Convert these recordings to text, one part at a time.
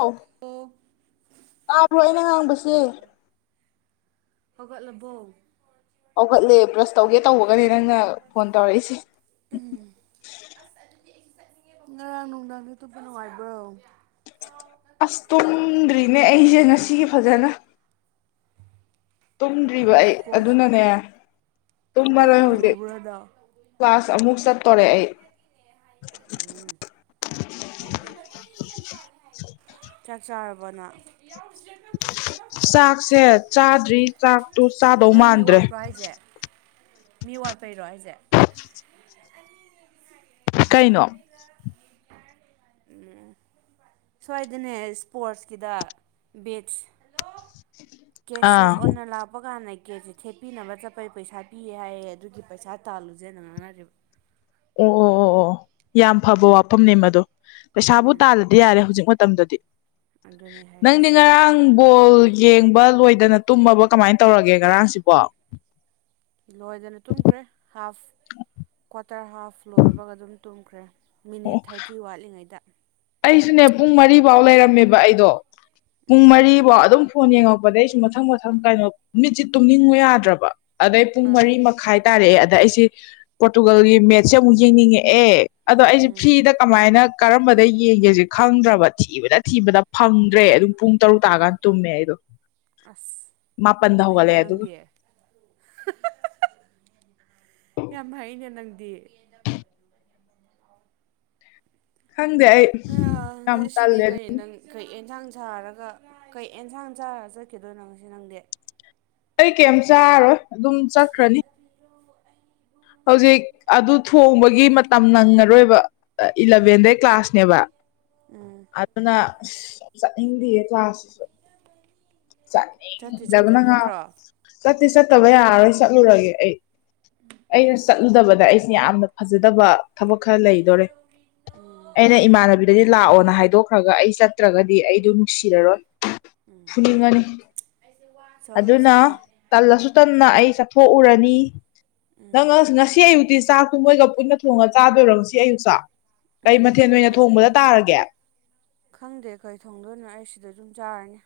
ꯑꯣꯥꯎ ꯑꯣ ꯇꯥꯕ꯭ꯔꯣ ꯑꯩꯅ ꯉꯥꯡꯕꯁꯦ ꯍꯧꯒꯠꯂꯕꯣ ꯍꯧꯈꯠꯂꯦ ꯕ꯭ꯔꯁ ꯇꯧꯒꯦ ꯇꯧꯕꯒꯅꯦ ꯅꯪꯅ ꯐꯣꯟ ꯇꯧꯔꯛꯏꯁꯦ ꯎꯝ ꯉꯔꯥꯡ ꯅꯨꯡꯗꯥꯡꯗꯤ ꯑꯇꯨꯞꯞꯄ ꯅꯨꯡꯉꯥꯏꯕ꯭ꯔꯣ ꯑꯁ ꯇꯨꯝꯗ꯭ꯔꯤꯅꯦ ꯑꯩꯁꯦ ꯉꯁꯤꯒꯤ ꯐꯖꯅ ꯇꯨꯝ ꯑꯩ ꯏꯁꯄꯣꯔꯠꯁ ꯑꯗꯨꯅꯅꯦ ꯇꯨꯝꯃꯔꯣꯏ ꯏꯁꯄꯣꯔꯠꯁ ꯍꯧꯖꯤꯛ ꯌꯦꯡꯍꯧꯕ꯭ꯔ ꯅꯪ ꯀ꯭ꯂꯥꯁ ꯑꯃꯨꯛ ꯆ ꯇꯏ ꯎꯝ [inaudible] ꯆꯥꯛ ꯆꯥꯔꯕꯅ ꯆꯥꯛꯁꯦ ꯆꯥꯗ꯭ꯔꯤ ꯆꯥꯛꯇꯨ ꯆꯥꯗꯧ ꯅꯣꯏ ꯃꯤ ꯃꯥꯟꯗ꯭ꯔꯦ ꯋꯥꯠꯄ꯭ꯔꯣ ꯍꯥꯏꯁꯦ ꯃꯤ ꯋꯥꯠꯄꯩꯔꯣ ꯑꯩꯁꯦ ꯀꯩꯅꯣ ꯎꯝ ꯁ꯭ꯋꯥꯏꯗꯅꯦ ꯏꯁꯄꯣꯔꯠꯁꯀꯤꯗ ꯕꯤꯠꯁ ꯀꯦꯁ ꯑꯥ ꯑꯣꯐ ꯑꯣꯟꯅ ꯂꯥꯞꯄ ꯀꯥꯟꯅ ꯀꯀꯦꯠꯁꯦ ꯊꯦꯠꯄꯤꯅꯕ ꯆꯠꯄꯩ ꯄꯩꯁꯥ ꯄꯤꯌꯦ ꯍꯥꯏꯌꯦ ꯑꯗꯨꯗꯤ ꯄꯩꯁꯥ ꯇꯥꯜꯂꯨꯁꯦꯅ ꯉꯥꯡꯅꯔꯤꯕ ꯑꯣ ꯑꯣ ꯑꯣ ꯑꯣ ꯌꯥꯝ ꯐꯕ ꯋꯥꯐꯝꯅꯦ ꯃꯗꯨꯣ ꯄꯩꯁꯥꯕꯨ ꯎꯝ ꯇꯥꯜꯂꯗꯤ ꯌꯥꯔꯦ ꯍꯧꯖꯤꯛ ꯃꯇꯝꯗꯗꯤ ꯑꯗꯨꯅꯦ ꯅꯪꯗꯤ ꯍꯥꯏꯔꯤꯁꯦ ꯉꯔꯥꯡ ꯕꯣꯜ ꯌꯦꯡꯕ ꯂꯣꯏꯗꯅ ꯇꯨꯝꯃꯕ ꯀꯃꯥꯏꯅ ꯇꯧꯔꯒꯦ ꯉꯔꯥꯡꯁꯤꯕꯣ ꯂꯣꯏꯗꯅ ꯇꯨꯝꯈ꯭ꯔꯦ ꯍꯥꯐ ꯀ꯭ꯋꯥꯇꯔ ꯍꯥꯐ ꯂꯣꯏꯕꯒ ꯑꯗꯨꯝ ꯇꯨꯝꯈ꯭ꯔꯦ ꯃꯤꯅꯤꯠ ꯊꯥꯔꯇꯤ ꯋꯥꯠꯂꯤꯉꯩꯗ ꯑꯩꯁꯨꯅꯦ ꯄꯨꯡ ꯃꯔꯤꯐꯥꯎ ꯂꯩꯔꯝꯃꯦꯕ ꯑꯩꯗꯣ ꯄꯨꯡ ꯎꯝ ꯃꯔꯤꯐꯥꯎ ꯑꯗꯨꯝ ꯐꯣꯟ ꯌꯦꯡꯉꯛꯄꯗꯩ ꯑꯩꯁꯨ ꯃꯊꯪ ꯃꯊꯪ ꯀꯩꯅꯣ ꯃꯤꯠꯁ ꯇꯨꯝꯅꯤꯡꯉꯨ ꯌꯥꯗ꯭ꯔꯕ ꯑꯗꯩ ꯄꯨꯡ ꯃꯔꯤ ꯑꯥ ꯃꯈꯥꯏ ꯇꯥꯔꯦ ꯑꯗ ꯑꯩꯁꯦ ꯄꯣꯔꯇꯨꯒꯜꯒꯤ ꯃꯦꯠꯁꯦ ꯑꯃꯨꯛ ꯌꯦꯡꯅꯤꯡꯉꯛꯑꯦ ꯑꯗꯣ ꯑꯩꯁꯦ ꯎꯝ ꯐ꯭ꯔꯤꯗ ꯀꯃꯥꯏꯅ ꯀꯔꯝꯕꯗ ꯌꯦꯡꯒꯦꯁ ꯈꯪꯗ꯭ꯔꯕ ꯊꯤꯕꯗ ꯊꯤꯕꯗ ꯐꯪꯗ꯭ꯔꯦ ꯑꯗꯨꯝ ꯄꯨꯡ ꯇꯔꯨꯛ ꯇꯥꯔꯀꯥꯟ ꯎꯝ ꯇꯨꯝꯃꯦ ꯑꯩꯗꯣ ꯑꯁ ꯃꯥꯄꯟꯗ ꯌꯥꯝ ꯍꯩꯅ ꯍꯧꯒꯠꯂꯛꯑꯦ ꯑꯗꯨꯒ ꯅꯪꯗꯤ ꯌꯥꯝ ꯍꯩꯅꯦ ꯅꯪꯗꯤ ꯈꯪꯗꯦ ꯑꯩ ꯌꯥꯝ ꯉꯁꯤꯗꯤ ꯇꯜꯂꯦ ꯑꯗꯨ ꯀꯩ ꯅꯪ ꯀꯩ ꯑꯦꯟꯁꯥꯡ ꯁꯥꯔꯒ ꯀꯩ ꯑꯦꯟꯁꯥꯡ ꯆꯥꯔꯒ ꯆꯠꯈꯤꯗꯣꯏꯅꯪꯁꯤ ꯅꯪꯗꯤ ꯑꯩ ꯀꯩ ꯆꯥꯔꯣꯏ ꯑꯗꯨꯝ ꯆꯠꯈ꯭ꯔꯅꯤ ꯍꯧꯖꯤꯛ ꯑꯗꯨ ꯊꯣꯡꯕꯒꯤ ꯃꯇꯝ ꯅꯪꯉꯔꯣꯏꯕ ꯏꯂꯚꯦꯟꯗꯩ ꯀ꯭ꯂꯥꯁꯅꯦꯕ ꯎꯝ ꯑꯗꯨ ꯑꯗꯨꯅ ꯍꯤꯟꯗꯤ ꯀ꯭ꯂꯥꯁ ꯆꯠꯇꯤ ꯆꯠꯗꯕ ꯆꯠꯇꯣꯏ ꯅ ꯉꯥ ꯅꯠꯇ꯭ꯔꯣ ꯆꯠꯇꯤ ꯆꯠꯇꯕ ꯌꯥꯔꯔꯣꯏ ꯆꯠꯂꯨꯔꯒꯦ ꯑꯩ ꯑꯩꯅ ꯆꯠꯂꯨꯗꯕꯗ ꯑꯩꯁꯦ ꯌꯥꯝꯅ ꯐꯖꯗꯕ ꯊꯕꯛ ꯈꯔ ꯂꯩꯗꯣꯔꯦ ꯎꯝ ꯑꯩꯅ ꯏꯃꯥꯟꯅꯕꯤꯗꯗꯤ ꯂꯥꯛꯑꯣꯅ ꯍꯥꯏꯗꯣꯛꯈ꯭ꯔꯒ ꯑꯩ ꯆꯠꯇ꯭ꯔꯒꯗꯤ ꯑꯩꯗꯨ ꯅꯨꯡꯁꯤꯔꯔꯣꯏ ꯎꯝ ꯊꯅꯤꯡꯉꯅꯤ ꯆꯠꯂꯣ ꯑꯗꯨꯅ ꯆꯠꯂꯣ ꯇꯜꯂꯁꯨ ꯇꯟꯅ ꯑꯩ ꯆꯠꯊꯣꯛꯎꯔꯅꯤ ꯅꯪ ꯎꯝ ꯉꯁꯤ ꯑꯌꯨꯛꯇꯤ ꯆꯥꯛꯇꯨ ꯃꯣꯏꯒ ꯄꯨꯟꯅ ꯊꯣꯡꯉꯒ ꯆꯥꯗꯣꯏꯔꯣ ꯉꯁꯤ ꯑꯌꯨꯛꯁꯣ ꯎꯝ ꯀꯩ ꯉꯁꯤ ꯃꯊꯦꯜ ꯑꯣꯏꯅ ꯑꯌꯨꯛꯁꯦ ꯊꯣꯡꯕꯗ ꯇꯥꯔꯒꯦ ꯈꯪꯗꯦ ꯑꯩꯈꯣꯏ ꯊꯣꯡꯗꯣꯏꯅꯣ ꯑꯩ ꯁꯤꯗ ꯑꯗꯨꯝ ꯆꯥꯔꯅꯤ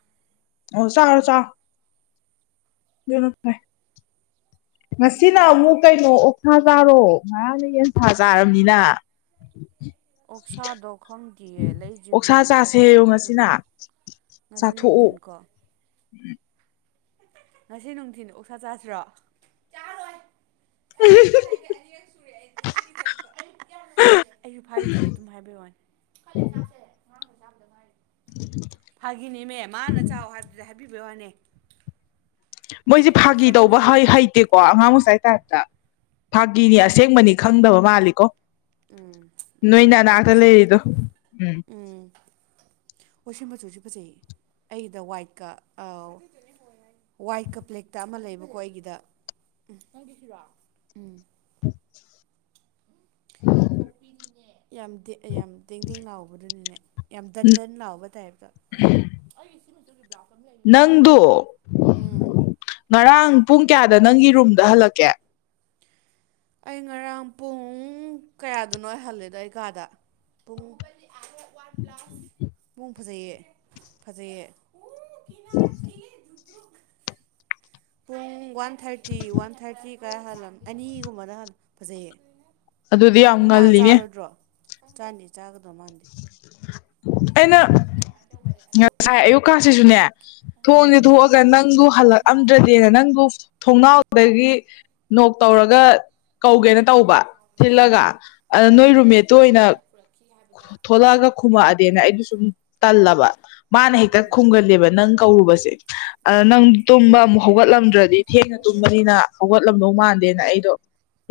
ꯑꯣ ꯆꯥ ꯆꯥꯦ ꯉꯁꯤꯅ ꯏꯊꯟꯗ ꯑꯃꯨꯛ ꯀꯩꯅꯣ ꯁꯥ ꯆꯥꯔꯣ ꯉꯔꯥꯡꯅꯌꯦꯟ ꯁꯥꯥ ꯆꯥꯔꯕꯅꯤꯅ ꯑꯣꯛꯁꯥꯗꯣ ꯈꯪꯗꯌꯦ ꯑꯣꯛꯁꯥ ꯂꯩꯖ꯭ꯔꯤꯕꯅꯤꯅ ꯆꯥꯁꯦꯌꯣ ꯊꯣꯛꯄꯁꯨ ꯉꯁꯤꯅ ꯉꯁꯤ ꯅꯨꯡꯊꯤꯟ ꯀꯣ ꯎꯝ ꯉꯁꯤ ꯅꯨꯡꯊꯤꯅ ꯑꯣꯛꯁꯥ ꯆꯥꯁꯤꯔꯣ ꯑ ꯑꯩꯁꯨ ꯐꯩꯗꯦ ꯑꯗꯨꯝ ꯍꯥꯏꯕꯩ ꯋꯥꯅꯤ ꯐꯥꯒꯤꯅꯦꯃꯦ ꯃꯥꯅ ꯆꯥꯛ ꯍꯥꯏꯕꯗꯨꯗ ꯍꯥꯏꯕꯤꯕꯩ ꯋꯥꯅꯤ ꯃꯣꯏꯁꯦ ꯐꯥꯒꯤ ꯇꯧꯕ ꯍꯩꯇꯦꯀꯣ ꯑꯉꯥꯡ ꯃꯁꯥꯏ ꯇꯥꯏꯞꯇ ꯐꯥꯒꯤꯅꯤ ꯍꯥ ꯑꯁꯦꯡꯕꯅꯤ ꯈꯪꯗꯕ ꯃꯥꯜꯂꯤꯀꯣ ꯎꯝ ꯑꯗꯨꯅꯦ ꯅꯣꯏꯅ ꯅꯅꯥꯇ ꯍꯥꯏꯔꯤꯁꯦ ꯂꯩꯔꯤꯗꯣ ꯎꯝ ꯑꯗꯨꯨꯁꯨ ꯐꯖꯩ ꯑꯩꯗ ꯋꯥꯏꯠꯀ ꯑꯥꯎ ꯋꯥꯏꯠ ꯀꯝꯄ꯭ꯂꯦꯛꯇ ꯑꯃ ꯂꯩꯕꯀꯣ ꯑꯩꯒꯤꯗ ꯎꯝ ꯎꯝ [inaudible] ꯌꯥꯝ ꯌꯥꯝ ꯇꯦꯡꯗꯦꯡ ꯂꯥꯎꯕꯗꯨꯅꯤꯅꯦ ꯌꯥꯝ ꯗꯟ ꯗꯟ ꯂꯥꯎꯕ ꯇꯥꯏꯞꯇ ꯅꯪꯗꯣ ꯎꯝ ꯉꯔꯥꯡ ꯄꯨꯡ ꯀꯌꯥꯗ ꯅꯪꯒꯤ ꯔꯨꯝꯗ ꯍꯜꯂꯛꯀꯦ ꯑꯩ ꯉꯔꯥꯡ ꯄꯨꯡ ꯀꯌꯥꯗꯅꯣ ꯍꯥꯏꯍꯜꯂꯦꯗꯣ ꯑꯩ ꯀꯥꯗ ꯄꯨꯡ ꯎꯝ ꯎꯝ ꯐꯖꯌꯦ ꯐꯖꯩꯌꯦ ꯄꯨꯡ ꯋꯥꯟ ꯊꯥꯔꯇꯤ ꯋꯥꯟ ꯊꯥꯔꯇꯤ ꯈ ꯍꯜꯂꯝ ꯑꯅꯤꯒꯨꯝꯕꯗ ꯍꯜ ꯐꯖꯩꯌꯦ ꯑꯗꯨꯗꯤ ꯌꯥꯝ ꯉꯜꯂꯤꯅꯦꯦ ꯆꯥꯟꯅꯤ ꯆꯥꯒꯗꯧ ꯃꯥꯥꯟꯗ ꯑꯩꯅ ꯉꯁꯥꯏ ꯑꯌꯨꯛꯀꯥꯁꯤꯁꯨꯅꯦ ꯊꯣꯡꯁꯦ ꯎꯝ ꯊꯣꯛꯑꯒ ꯅꯪꯕꯨ ꯍꯜꯂꯛꯑꯝꯗ꯭ꯔꯗꯤꯦꯅ ꯅꯪꯕꯨ ꯊꯣꯡꯅꯥꯎꯗꯒꯤ ꯅꯣꯛ ꯇꯧꯔꯒ ꯀꯧꯒꯦꯅ ꯇꯧꯕ ꯊꯤꯜꯂꯒ ꯎꯝ ꯑꯗ ꯅꯣꯏ ꯔꯨꯃꯦꯠꯇꯨ ꯑꯣꯏꯅ ꯊꯣꯛꯣꯂꯛꯑꯒ ꯈꯨꯝꯃꯛꯛꯑꯗꯤꯦꯅ ꯑꯩꯗꯨ ꯁꯨꯝ ꯇꯜꯂꯕ ꯃꯥꯅ ꯍꯦꯛꯇ ꯎꯝ ꯈꯨꯝꯒꯜꯂꯦꯕ ꯅꯪ ꯀꯧꯔꯨꯕꯁꯦ ꯑꯗ ꯎꯝ ꯅꯪ ꯎꯝ ꯇꯨꯝꯕ ꯑꯃꯨꯛ ꯍꯧꯒꯠꯂꯝꯗ꯭ꯔ ꯑꯗꯨꯩ ꯊꯦꯡꯅ ꯇꯨꯝꯕꯅꯤꯅ ꯍꯧꯒꯠꯂꯝꯗꯧ ꯃꯥꯟꯗꯦꯅ ꯑꯩꯗꯣ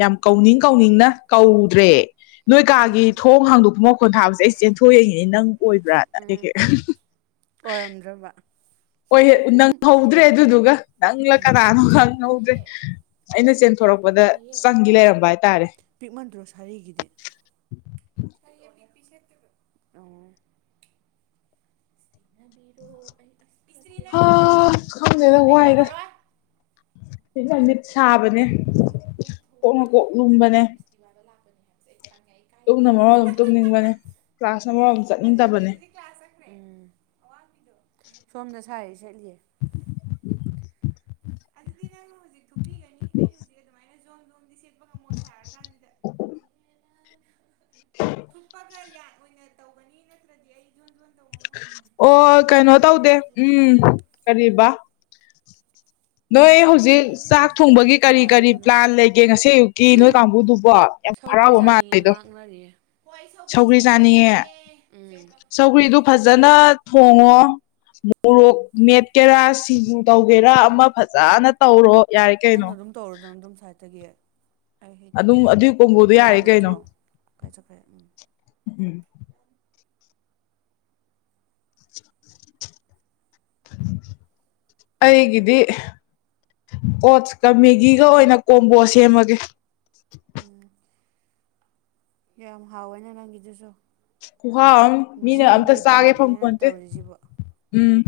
ꯌꯥꯝ ꯀꯧꯅꯤꯡ ꯀꯧꯅꯤꯡꯅ ꯀꯧꯗ꯭ꯔꯦ ꯅꯣꯏ ꯀꯥꯒꯤ ꯎꯝ ꯊꯣꯡ ꯍꯥꯡꯗꯣꯛꯄ ꯈꯣꯟꯊꯥꯕꯁꯦ ꯑꯩ ꯆꯦꯟꯊꯣꯛꯑꯏꯉꯅꯦ ꯅꯪ ꯎꯝ ꯑꯣꯏꯕ꯭ꯔꯥꯦ ꯑꯣꯏꯔꯝꯗ꯭ꯔꯕ ꯍꯍ ꯅꯪꯍꯧꯗ꯭ꯔꯦ ꯑꯗꯨꯗꯨꯒ ꯅꯪꯂꯪꯂ ꯎꯝ ꯀꯅꯥꯅꯣ ꯈꯪꯍꯧꯗ꯭ꯔꯦ ꯑꯩꯅꯦꯟ ꯊꯣꯔꯛꯄꯗ ꯆꯪꯈꯤ ꯂꯩꯔꯝꯕ ꯍꯥꯏꯇꯥꯔꯦ ꯄꯤꯛꯃꯟꯗ꯭ꯔꯣ ꯑꯣ ꯁꯤꯕꯤꯔꯣ ꯑꯩ ꯍꯥ ꯈꯪꯗꯦꯅꯪ ꯋꯥꯏꯔ ꯃꯤꯠ ꯁꯥꯕꯗ ꯃꯣꯏꯒꯤ ꯃꯣꯏ ꯊꯣꯡꯗꯣ ꯑꯩꯅ ꯍꯥꯡꯗꯣꯛꯒꯗ ꯑꯗꯨ ꯕꯤꯁꯇꯤꯕꯥꯗ ꯂꯥꯛꯄꯅꯦ ꯇꯨꯡꯅ ꯃꯔꯣ ꯑꯗꯨꯝ ꯇꯨꯡꯅꯤꯡꯕꯅꯦ ꯀ꯭ꯂꯥꯁ ꯑꯃ ꯃꯔꯣ ꯑꯗꯨꯝ ꯆꯠꯅꯤꯡꯗꯕꯅꯦ ꯎꯝ ꯁꯣꯝꯗ ꯁꯥꯔꯤ ꯁꯦꯠꯂꯤꯌꯦ ꯑꯗꯨꯗꯤ ꯅꯪꯅ ꯍꯧꯖꯤꯛ ꯊꯨꯞꯄꯤꯒꯅꯤ ꯑꯩꯅ ꯍꯧꯖꯤꯛ ꯑꯗꯨꯃꯥꯏꯅ ꯖꯣꯡꯝ ꯣꯡꯝꯗꯤ ꯁꯦꯠꯄ ꯉꯝꯃꯣ ꯁꯥꯔꯀꯥꯟꯗ ꯎ ꯊꯨꯞꯄꯒ ꯌꯥꯟ ꯑꯣꯏꯅ ꯇꯧꯒꯅꯤ ꯅꯠꯇ꯭ꯔꯗꯤ ꯑꯩꯣꯟꯣꯟ ꯑꯣ ꯀꯩꯅꯣ ꯇꯧꯗꯦ ꯎꯝ ꯀꯔꯤꯕ ꯅꯣꯏ ꯍꯧꯖꯤꯛ ꯆꯥꯛ ꯊꯣꯡꯕꯒꯤ ꯀꯔꯤ ꯌꯥꯔꯦ ꯀꯔꯤ ꯑꯗꯨꯅ ꯄ꯭ꯂꯥꯟ ꯂꯩꯒꯦ ꯉꯁꯤ ꯑꯌꯨꯛꯀꯤ ꯅꯣꯏ ꯀꯥꯡꯕꯨꯗꯨꯕꯣ ꯌꯥꯝ ꯁꯧꯒ꯭ꯔꯤ ꯍꯔꯥꯎꯕ ꯆꯥꯅꯤꯡꯌꯦꯦ ꯃꯥꯜꯂꯤꯗꯣ ꯉꯥꯡꯅꯔꯤꯌꯦ ꯎꯝ ꯆꯧꯒ꯭ꯗꯨ ꯐꯖ ꯐꯖꯅ ꯊꯣꯡꯉꯣ ꯃꯣꯔꯣꯛ ꯃꯦꯠꯀꯦꯔꯥ ꯁꯤꯡꯖꯨ ꯇꯧꯒꯦꯔꯥ ꯑꯃ ꯐꯖꯅ ꯇꯧꯔꯣ ꯌꯥꯔꯦ ꯀꯩꯅꯣ ꯅꯪꯅ ꯑꯗꯨꯝ ꯇꯧꯔꯨꯗꯅ ꯑꯗꯨꯝ ꯁꯥꯏꯠꯇꯒꯤ ꯑꯩ ꯑꯗꯨꯝ ꯑꯗꯨꯏ ꯀꯣꯡꯕꯣꯗꯣ ꯌꯥꯔꯦ ꯌꯥꯕ ꯀꯩꯅꯣ ꯅꯠꯇ꯭ꯔꯣ ꯀꯥꯏ ꯆꯠꯈ꯭ꯔꯦ ꯎꯝ ꯎꯝ [inaudible] ꯑꯩꯒꯗꯤ ꯀꯣ ꯀꯃꯦꯒꯤꯒ ꯑꯣꯏꯅ ꯀꯣꯝꯕꯣ ꯁꯦꯝꯃꯒꯦ ꯎꯝ ꯌꯥꯝ ꯍꯥꯎꯋꯦꯅꯦ ꯅꯪꯒꯤꯗꯨꯁꯨ ꯨꯍꯥ ꯑꯝ ꯃꯤꯅ ꯑꯝꯇ ꯖꯤꯝꯒꯤ ꯆꯥꯒꯦ ꯐꯐꯝ ꯗꯥꯏꯠꯅꯤꯅ ꯅꯪ ꯄꯣꯟꯇꯦ ꯇꯧꯔꯤꯁꯤꯕꯣ ꯎꯝ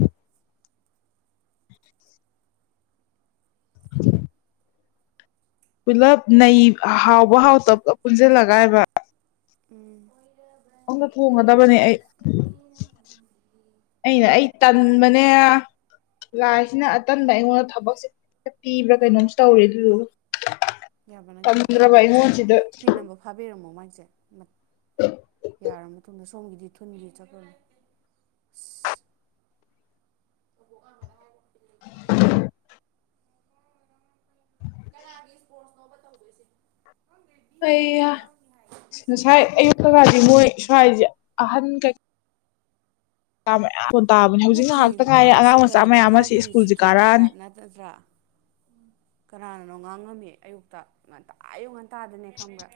ꯄꯨꯂꯞ ꯅꯩ ꯍꯥꯎꯕ ꯍꯥꯎꯇꯕ ꯄꯨꯂꯞ ꯄꯨꯟꯁꯤꯜꯂꯒꯥꯏꯕ ꯎꯝ ꯑꯣꯟꯗ ꯊꯣꯡꯒꯗꯕꯅꯦ ꯑꯩ ꯑꯩꯅ ꯑꯩ ꯇꯟꯕꯅꯦ ꯂꯥꯏꯁꯤꯅ ꯑꯇꯟꯕ ꯑꯩꯉꯣꯟꯗ ꯊꯕꯛꯁꯦ ꯄꯤꯕ꯭ꯔꯥ ꯀꯩꯅꯣꯝꯁꯨ ꯇꯧꯔꯤꯦ ꯌꯥꯔꯕ꯭ꯔ ꯅꯪꯒꯤꯗꯣ ꯁꯠꯇꯣ ꯄꯤꯤꯟ ꯅꯝꯕꯔ ꯐꯥꯕꯤꯔꯝꯃꯣ ꯃꯒꯤꯁꯦ ꯌꯥꯔꯕ ꯃꯇꯨꯡꯗ ꯁꯣꯝꯒꯤꯗꯤ ꯊꯨꯟꯒꯤ ꯆꯠꯄꯂꯣ ꯑꯁ ꯑꯣꯣ ꯑ ꯃꯗ ꯍꯥꯏ ꯀꯅꯥꯒꯤ ꯏꯁꯄꯣꯔꯠꯁꯅꯣꯕ ꯇꯧꯧꯕꯣꯏꯁꯦ ꯑꯩ ꯉꯁꯥꯏ ꯑꯌꯨꯛ ꯀꯀꯗꯤ ꯃꯣꯏ ꯁ꯭ꯋꯥꯏꯁꯦ ꯑꯍꯟ ꯀꯩ ꯉꯥꯃꯌꯥꯝ ꯅꯠꯇꯦ ꯑꯁꯤ ꯃꯈꯥꯒꯤ ꯁ꯭ꯀꯨꯜꯁꯦ ꯁꯤꯦꯀ꯭ꯌꯨꯔꯤꯇꯤ ꯀꯥꯔꯛꯑꯅꯤ ꯒꯥꯔꯗ ꯅꯠꯇꯠꯇ꯭ꯔꯥ ꯀꯅꯥꯅꯅꯣ ꯉꯥꯡꯉꯝꯃꯤ ꯑꯌꯨꯛꯇ ꯉꯟꯇꯥ ꯑꯌꯨꯛ ꯉꯟꯇꯥꯗꯅꯦ ꯈꯪꯕ꯭ꯔꯥ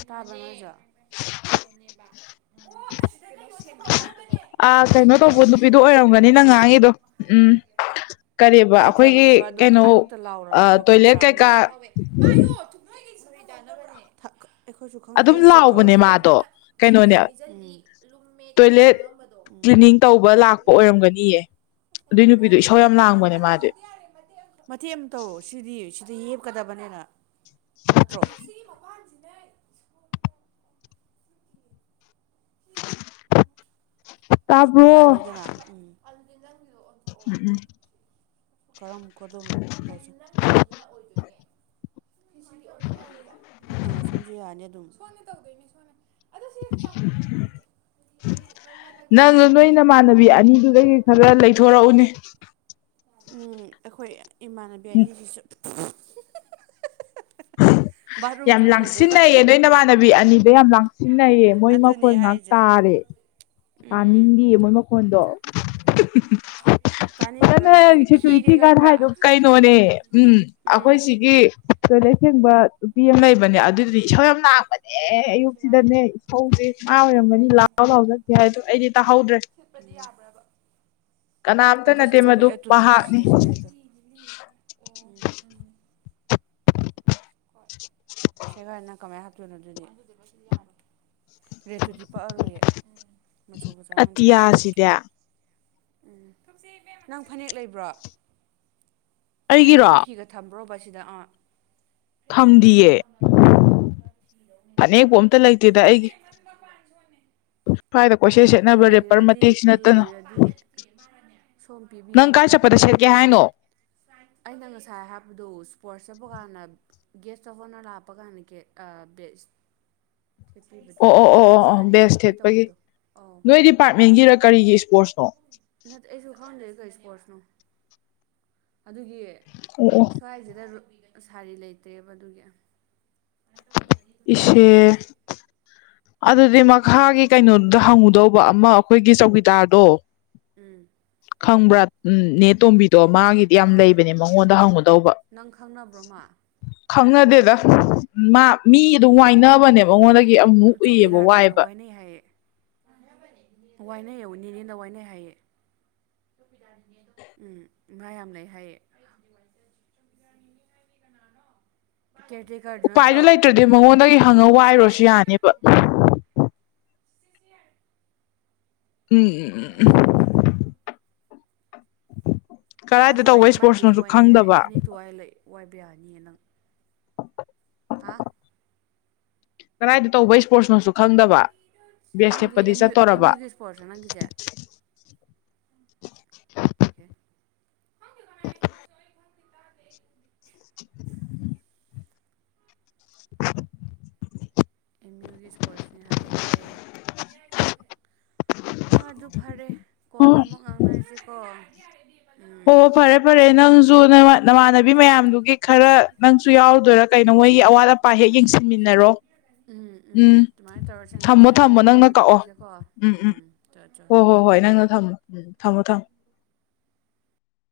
[unintelligible] [unintelligible] [unintelligible] ꯑ ꯀꯩꯅꯣ ꯇꯧꯕ ꯅꯨꯄꯤꯗꯨꯣ ꯑꯣꯏꯔꯝꯒꯅꯤ ꯅꯪ ꯎꯝ ꯉꯥꯡꯉꯤꯗꯣ ꯎꯝ ꯀꯔꯤꯕ ꯑꯩꯈꯣꯏꯒꯤ ꯂꯩꯇ꯭ꯔꯕꯅꯦꯕ ꯑꯗꯨꯝ ꯀꯩꯅꯣ ꯑꯌꯨꯛꯇ ꯂꯥꯎꯔꯝꯃꯤꯗꯣ ꯇꯣꯏꯂꯦꯠ ꯈꯪꯕ꯭ꯔꯥ ꯅꯣꯏ ꯀꯩꯀꯥ ꯑꯩꯈꯣꯏꯁꯨ ꯑꯗꯨꯝ ꯑꯩ ꯂꯥꯎꯕꯅꯦ ꯇꯧꯔꯀꯦ ꯃꯥꯗꯣ ꯀꯩꯅꯣꯅꯦ ꯇꯣꯏꯂꯦꯠ ꯀ꯭ꯂꯤꯅꯤꯡ ꯇꯧꯕ ꯂꯥꯛꯄ ꯑꯣꯏꯔꯝꯒꯅꯤꯌꯦ ꯑꯗꯨꯏ ꯅꯨꯄꯤꯗꯣ ꯏꯁꯧ ꯌꯥꯝ ꯂꯥꯡꯕꯅꯦ ꯃꯥꯗꯤ ꯑꯊꯦꯝ ꯑꯃ ꯇꯧꯔꯣ ꯁꯤꯗꯤ ꯁꯤꯗꯤ ꯌꯦꯞꯀꯗꯕꯅꯤꯅ ꯅꯠꯇ꯭ꯔꯣ ꯁꯃꯥꯏ ꯇꯥꯕ꯭ꯔꯣ ꯂꯑꯅꯤꯗꯅꯅꯥ ꯎꯝ ꯎꯝ ꯎꯝ ꯀꯔꯝ ꯀꯗꯝ ꯅꯪꯒꯤ ꯔꯨꯝꯗꯩꯗ ꯑꫭꯏꯗꫭꯏꯅꯦ ꯑꯥ ꯁꯣꯝꯁꯨ ꯌꯥꯅꯤ ꯑꯗꯨꯝ [inaudible] ꯅꯪ ꯅꯣꯏ ꯅꯃꯥꯟꯅꯕꯤ ꯑꯅꯤꯗꯨꯗꯒꯤ ꯈꯔ ꯂꯩꯊꯣꯔꯛꯎꯅꯦ ꯎꯝ ꯑꯩꯈꯣꯏ ꯏꯃꯥꯟꯅꯕꯤ ꯑꯅꯤꯁꯤꯁꯨ ꯕꯥꯠꯔꯨꯝ ꯌꯥꯝ ꯆꯪꯈ꯭ꯔꯗꯨꯒ ꯂꯥꯡꯁꯤꯟꯅꯩꯌꯦ ꯅꯣꯏ ꯅꯃꯥꯟꯅꯕꯤ ꯑꯅꯤ ꯑꯗꯣ ꯌꯥꯝ ꯂꯥꯡꯁꯤꯟꯅꯩꯌꯦ ꯃꯣꯏ ꯑꯗꯨꯅꯦ ꯃꯈꯣꯜ ꯉꯥꯏꯍꯥꯛ ꯍꯥꯏꯁꯦ ꯇꯥꯔꯦ ꯎꯝ ꯇꯥꯅꯤꯡꯗꯌꯦ ꯃꯣꯏ ꯃꯈ ꯍꯣꯟꯗꯣꯛ [inaudible] ꯑꯣ ꯇꯥꯅꯤꯡꯗ꯭ꯔꯕꯅꯦ ꯅ ꯑꯩꯁꯨ ꯈꯤꯔꯦ ꯁꯦꯀꯨꯔꯤꯇꯤ ꯒꯥꯔꯗ ꯈꯪꯕ꯭ꯔꯥ ꯍꯥꯏꯗꯣ ꯀꯩꯅꯣꯅꯦ ꯎꯝ ꯎꯝ ꯑꯩꯈꯣꯏ ꯁꯤꯒꯤ ꯇꯣꯏꯂꯦꯠ ꯁꯦꯡꯕ ꯅꯨꯄꯤ ꯑꯃ ꯂꯩꯕꯅꯦ ꯑꯗꯨꯏꯗꯨꯗꯤ ꯏꯁꯥꯎ ꯌꯥꯝ ꯥꯡꯕꯅꯦ ꯑꯦ ꯑꯌꯨꯛꯁꯤꯗꯅꯦ ꯏꯁꯧꯁꯦ ꯉꯥ ꯑꯣꯏꯔꯝꯒꯅꯤ ꯂꯥꯛꯍꯥꯎ ꯂꯥꯎ ꯆꯀꯦ ꯍꯥꯏꯗꯣ ꯑꯩꯗꯤ ꯇꯥꯍꯧꯗ꯭ꯔꯦ ꯗꯤ ꯌꯥꯕ꯭ꯔꯕ ꯀꯅꯥꯝꯇ ꯅꯠꯇꯦ ꯃꯗꯨ ꯄꯥꯛꯅꯤ ꯁꯤꯗ ꯁꯦꯒꯥꯏꯗꯣ ꯎꯝ ꯁꯤꯒ ꯏꯅꯥ ꯀꯃꯌꯥ ꯍꯥ ꯇꯅꯗꯗꯤ ꯔꯦꯠꯇꯨꯗꯤ ꯄꯛꯑꯔꯣꯏꯌꯦ ꯃꯆꯨ ꯃꯆꯥꯥꯅꯗꯤ ꯑꯇꯤꯌꯥꯁꯤꯗꯤ ꯎꯝ ꯅꯪ ꯐꯅꯦꯛ ꯂꯩꯕ꯭ꯔꯣ ꯑꯩꯒꯤꯔꯣ ꯐꯅꯦꯛꯀ ꯐꯤꯒ ꯊꯝ ꯭ꯔꯣꯕꯁꯤꯗ ꯑꯥ [unintelligible] ꯊꯝꯗꯤꯌꯦ ꯐꯅꯦꯛꯄꯨ ꯑꯝꯇ ꯂꯩꯇꯦꯗ ꯑꯩꯒꯤ ꯐꯅꯦ ꯁ꯭ꯋꯥꯏꯗ ꯀꯣꯏꯁ ꯁꯦꯠꯅꯕ ꯔꯦꯄꯔ ꯃꯇꯦꯛꯁꯤ ꯅꯠꯇꯅ ꯂꯩꯔꯗꯤ ꯁꯣꯝ ꯅꯪ ꯀꯥꯏ ꯆꯠꯄꯗ ꯁꯦꯠꯀꯦ ꯍꯥꯏꯅꯣ ꯁꯥ ꯑꯩꯅ ꯉꯁꯥꯏ ꯍꯥꯏꯞꯕꯗꯨ ꯏꯁꯄꯣꯔꯠꯁ ꯆꯠꯄ ꯀꯥꯟꯗ ꯒꯦꯠꯁ ꯑꯣꯐ ꯑꯣꯅꯔ ꯂꯥꯛꯄ ꯀꯥꯟꯗ [unintelligible] ꯁꯦꯠꯄꯤꯕꯗꯣ ꯑꯣ ꯑꯣ ꯑꯣ ꯑꯣ ꯑꯣ ꯁꯥꯅꯤ ꯕꯦꯁ ꯁꯦꯠꯄꯤ ꯊꯦꯠꯄꯒꯤ ꯇꯧꯕꯗꯣ ꯑꯧ ꯅꯣꯏ ꯗꯤꯄꯥꯔꯠꯃꯦꯟꯒꯤꯔ ꯀꯔꯤꯒꯤ ꯏꯁꯄꯣꯔꯠꯁꯅꯣ ꯅ ꯑꯩ ꯁꯨꯈꯥ ꯍꯗ ꯀ ꯁꯄꯣꯔꯠꯁ ꯑꯗꯨꯒꯤ ꯑꯣ ꯑꯣ ꯁ꯭ꯋꯥꯏꯁꯤꯗ ꯁꯥꯔꯤ ꯂꯩꯇ꯭ꯔꯦꯕ ꯑꯗꯨꯒꯤ ꯏꯦ ꯑꯗꯨꯗꯤ ꯃꯈꯥꯒꯤ ꯀꯩꯅꯣꯗꯨꯗ ꯍꯪꯉꯨꯗꯧꯕ ꯑꯃ ꯑꯩꯈꯣꯏꯒꯤ ꯆꯧꯀꯤꯗꯥꯔꯗꯣ ꯎꯝ ꯈꯪꯕ꯭ꯔꯥ ꯎ ꯅꯇꯣꯝꯕꯤ ꯑꯣ ꯃꯥꯒꯤꯗꯤ ꯌꯥꯝ ꯑꯥ ꯂꯩꯕꯅꯦ ꯃꯉꯣꯟꯗ ꯍꯪꯉꯨꯗꯧꯕ ꯅꯪ ꯈꯪꯅꯕ꯭ꯔꯣ ꯃꯥ ꯈꯪꯅ ꯑꯗꯨꯗ ꯃꯥ ꯃꯤ ꯑꯗꯨꯝ ꯋꯥꯏꯅꯕꯅꯦꯕ ꯑꯩꯉꯣꯟꯗꯒꯤ ꯆꯧꯀꯤꯗꯥꯔꯅ ꯋꯥꯏꯅꯩ ꯍꯥꯏꯌꯦ ꯋꯥꯏꯅꯩꯌꯦꯨ ꯅꯤꯅꯦꯅ ꯋꯥꯏꯅꯩ ꯍꯥꯏꯌꯦ ꯎꯝ ꯃꯌꯥꯝ ꯂꯩ ꯍꯥꯏꯥꯏ ꯀꯦꯇ ꯎꯄꯥꯏꯗꯨ ꯂꯩꯇ꯭ꯔꯗꯤ ꯃꯉꯣꯟꯗꯒꯤ ꯍꯪꯉ ꯋꯥꯏꯔꯨꯔꯁꯨ ꯌꯥꯅꯦꯕ ꯎꯝ ꯎ ꯃꯥꯁꯨ ꯋꯥꯏ ꯃꯥꯏꯗꯁꯨ ꯋꯥꯏꯅꯦꯩ ꯍꯥꯏ ꯐꯅꯤꯛꯇꯨꯏ ꯋꯥꯏꯕ ꯌꯥꯅꯤꯌꯦ ꯅꯪ ꯑ ꯍꯥ ꯀꯗꯥꯏꯗ ꯇꯧꯕ ꯏꯁꯄꯣꯔꯠꯁꯅꯣꯁꯨ ꯈꯪꯗꯕ ꯕꯦꯁ ꯈꯪꯗꯦ ꯊꯦꯦꯛꯄꯗꯤ ꯑꯦꯝ ꯌꯨ ꯑꯦꯝ ꯆꯠꯇꯔꯕ ꯌꯨꯒꯤ ꯏꯁꯄꯣꯔꯠꯁ ꯅꯪꯒꯤꯁꯦ ꯑꯦ [unintelligible] [unintelligible] ꯑꯦꯝ ꯌꯨꯒꯤ ꯏꯁꯄꯣꯔꯠꯁꯅꯤ ꯍꯥꯏꯌꯦ ꯑꯩ ꯍꯣꯏ ꯑꯗꯨ ꯐꯔꯦ ꯑꯣ ꯀꯣꯟꯅ ꯑꯃꯨꯛ ꯉꯥꯡꯅꯔꯤꯁꯤꯀꯣ ꯑꯣ ꯐꯔꯦ ꯐꯔꯦ ꯅꯪꯁꯨ ꯅꯃꯥꯟꯅꯕꯤ ꯃꯌꯥꯝꯗꯨꯒꯤ ꯈꯔ ꯅꯪꯁꯨ ꯌꯥꯎꯗꯣꯏꯔꯥ ꯀꯩꯅꯣ ꯃꯣꯏꯒꯤ ꯑꯋꯥꯠ ꯑꯄꯥ ꯍꯦꯛ ꯌꯦꯡꯁꯤꯟꯃꯤꯟꯅꯔꯣ ꯎꯝ ꯎꯝ ꯑꯗꯨꯃꯥꯏꯅ ꯇꯧꯔꯁꯦ ꯉꯥꯛꯇ ꯊꯝꯃꯣ ꯊꯝꯃꯣ ꯂꯩꯔꯒ ꯅꯪꯅ ꯀꯣꯟꯅ ꯀꯛꯑꯣ ꯇꯧꯔꯁꯦꯀꯣ ꯎꯝ ꯆ ꯌꯥ ꯊꯝꯃꯣ ꯎꯝ ꯊꯝꯃꯣ ꯊꯝꯃꯣ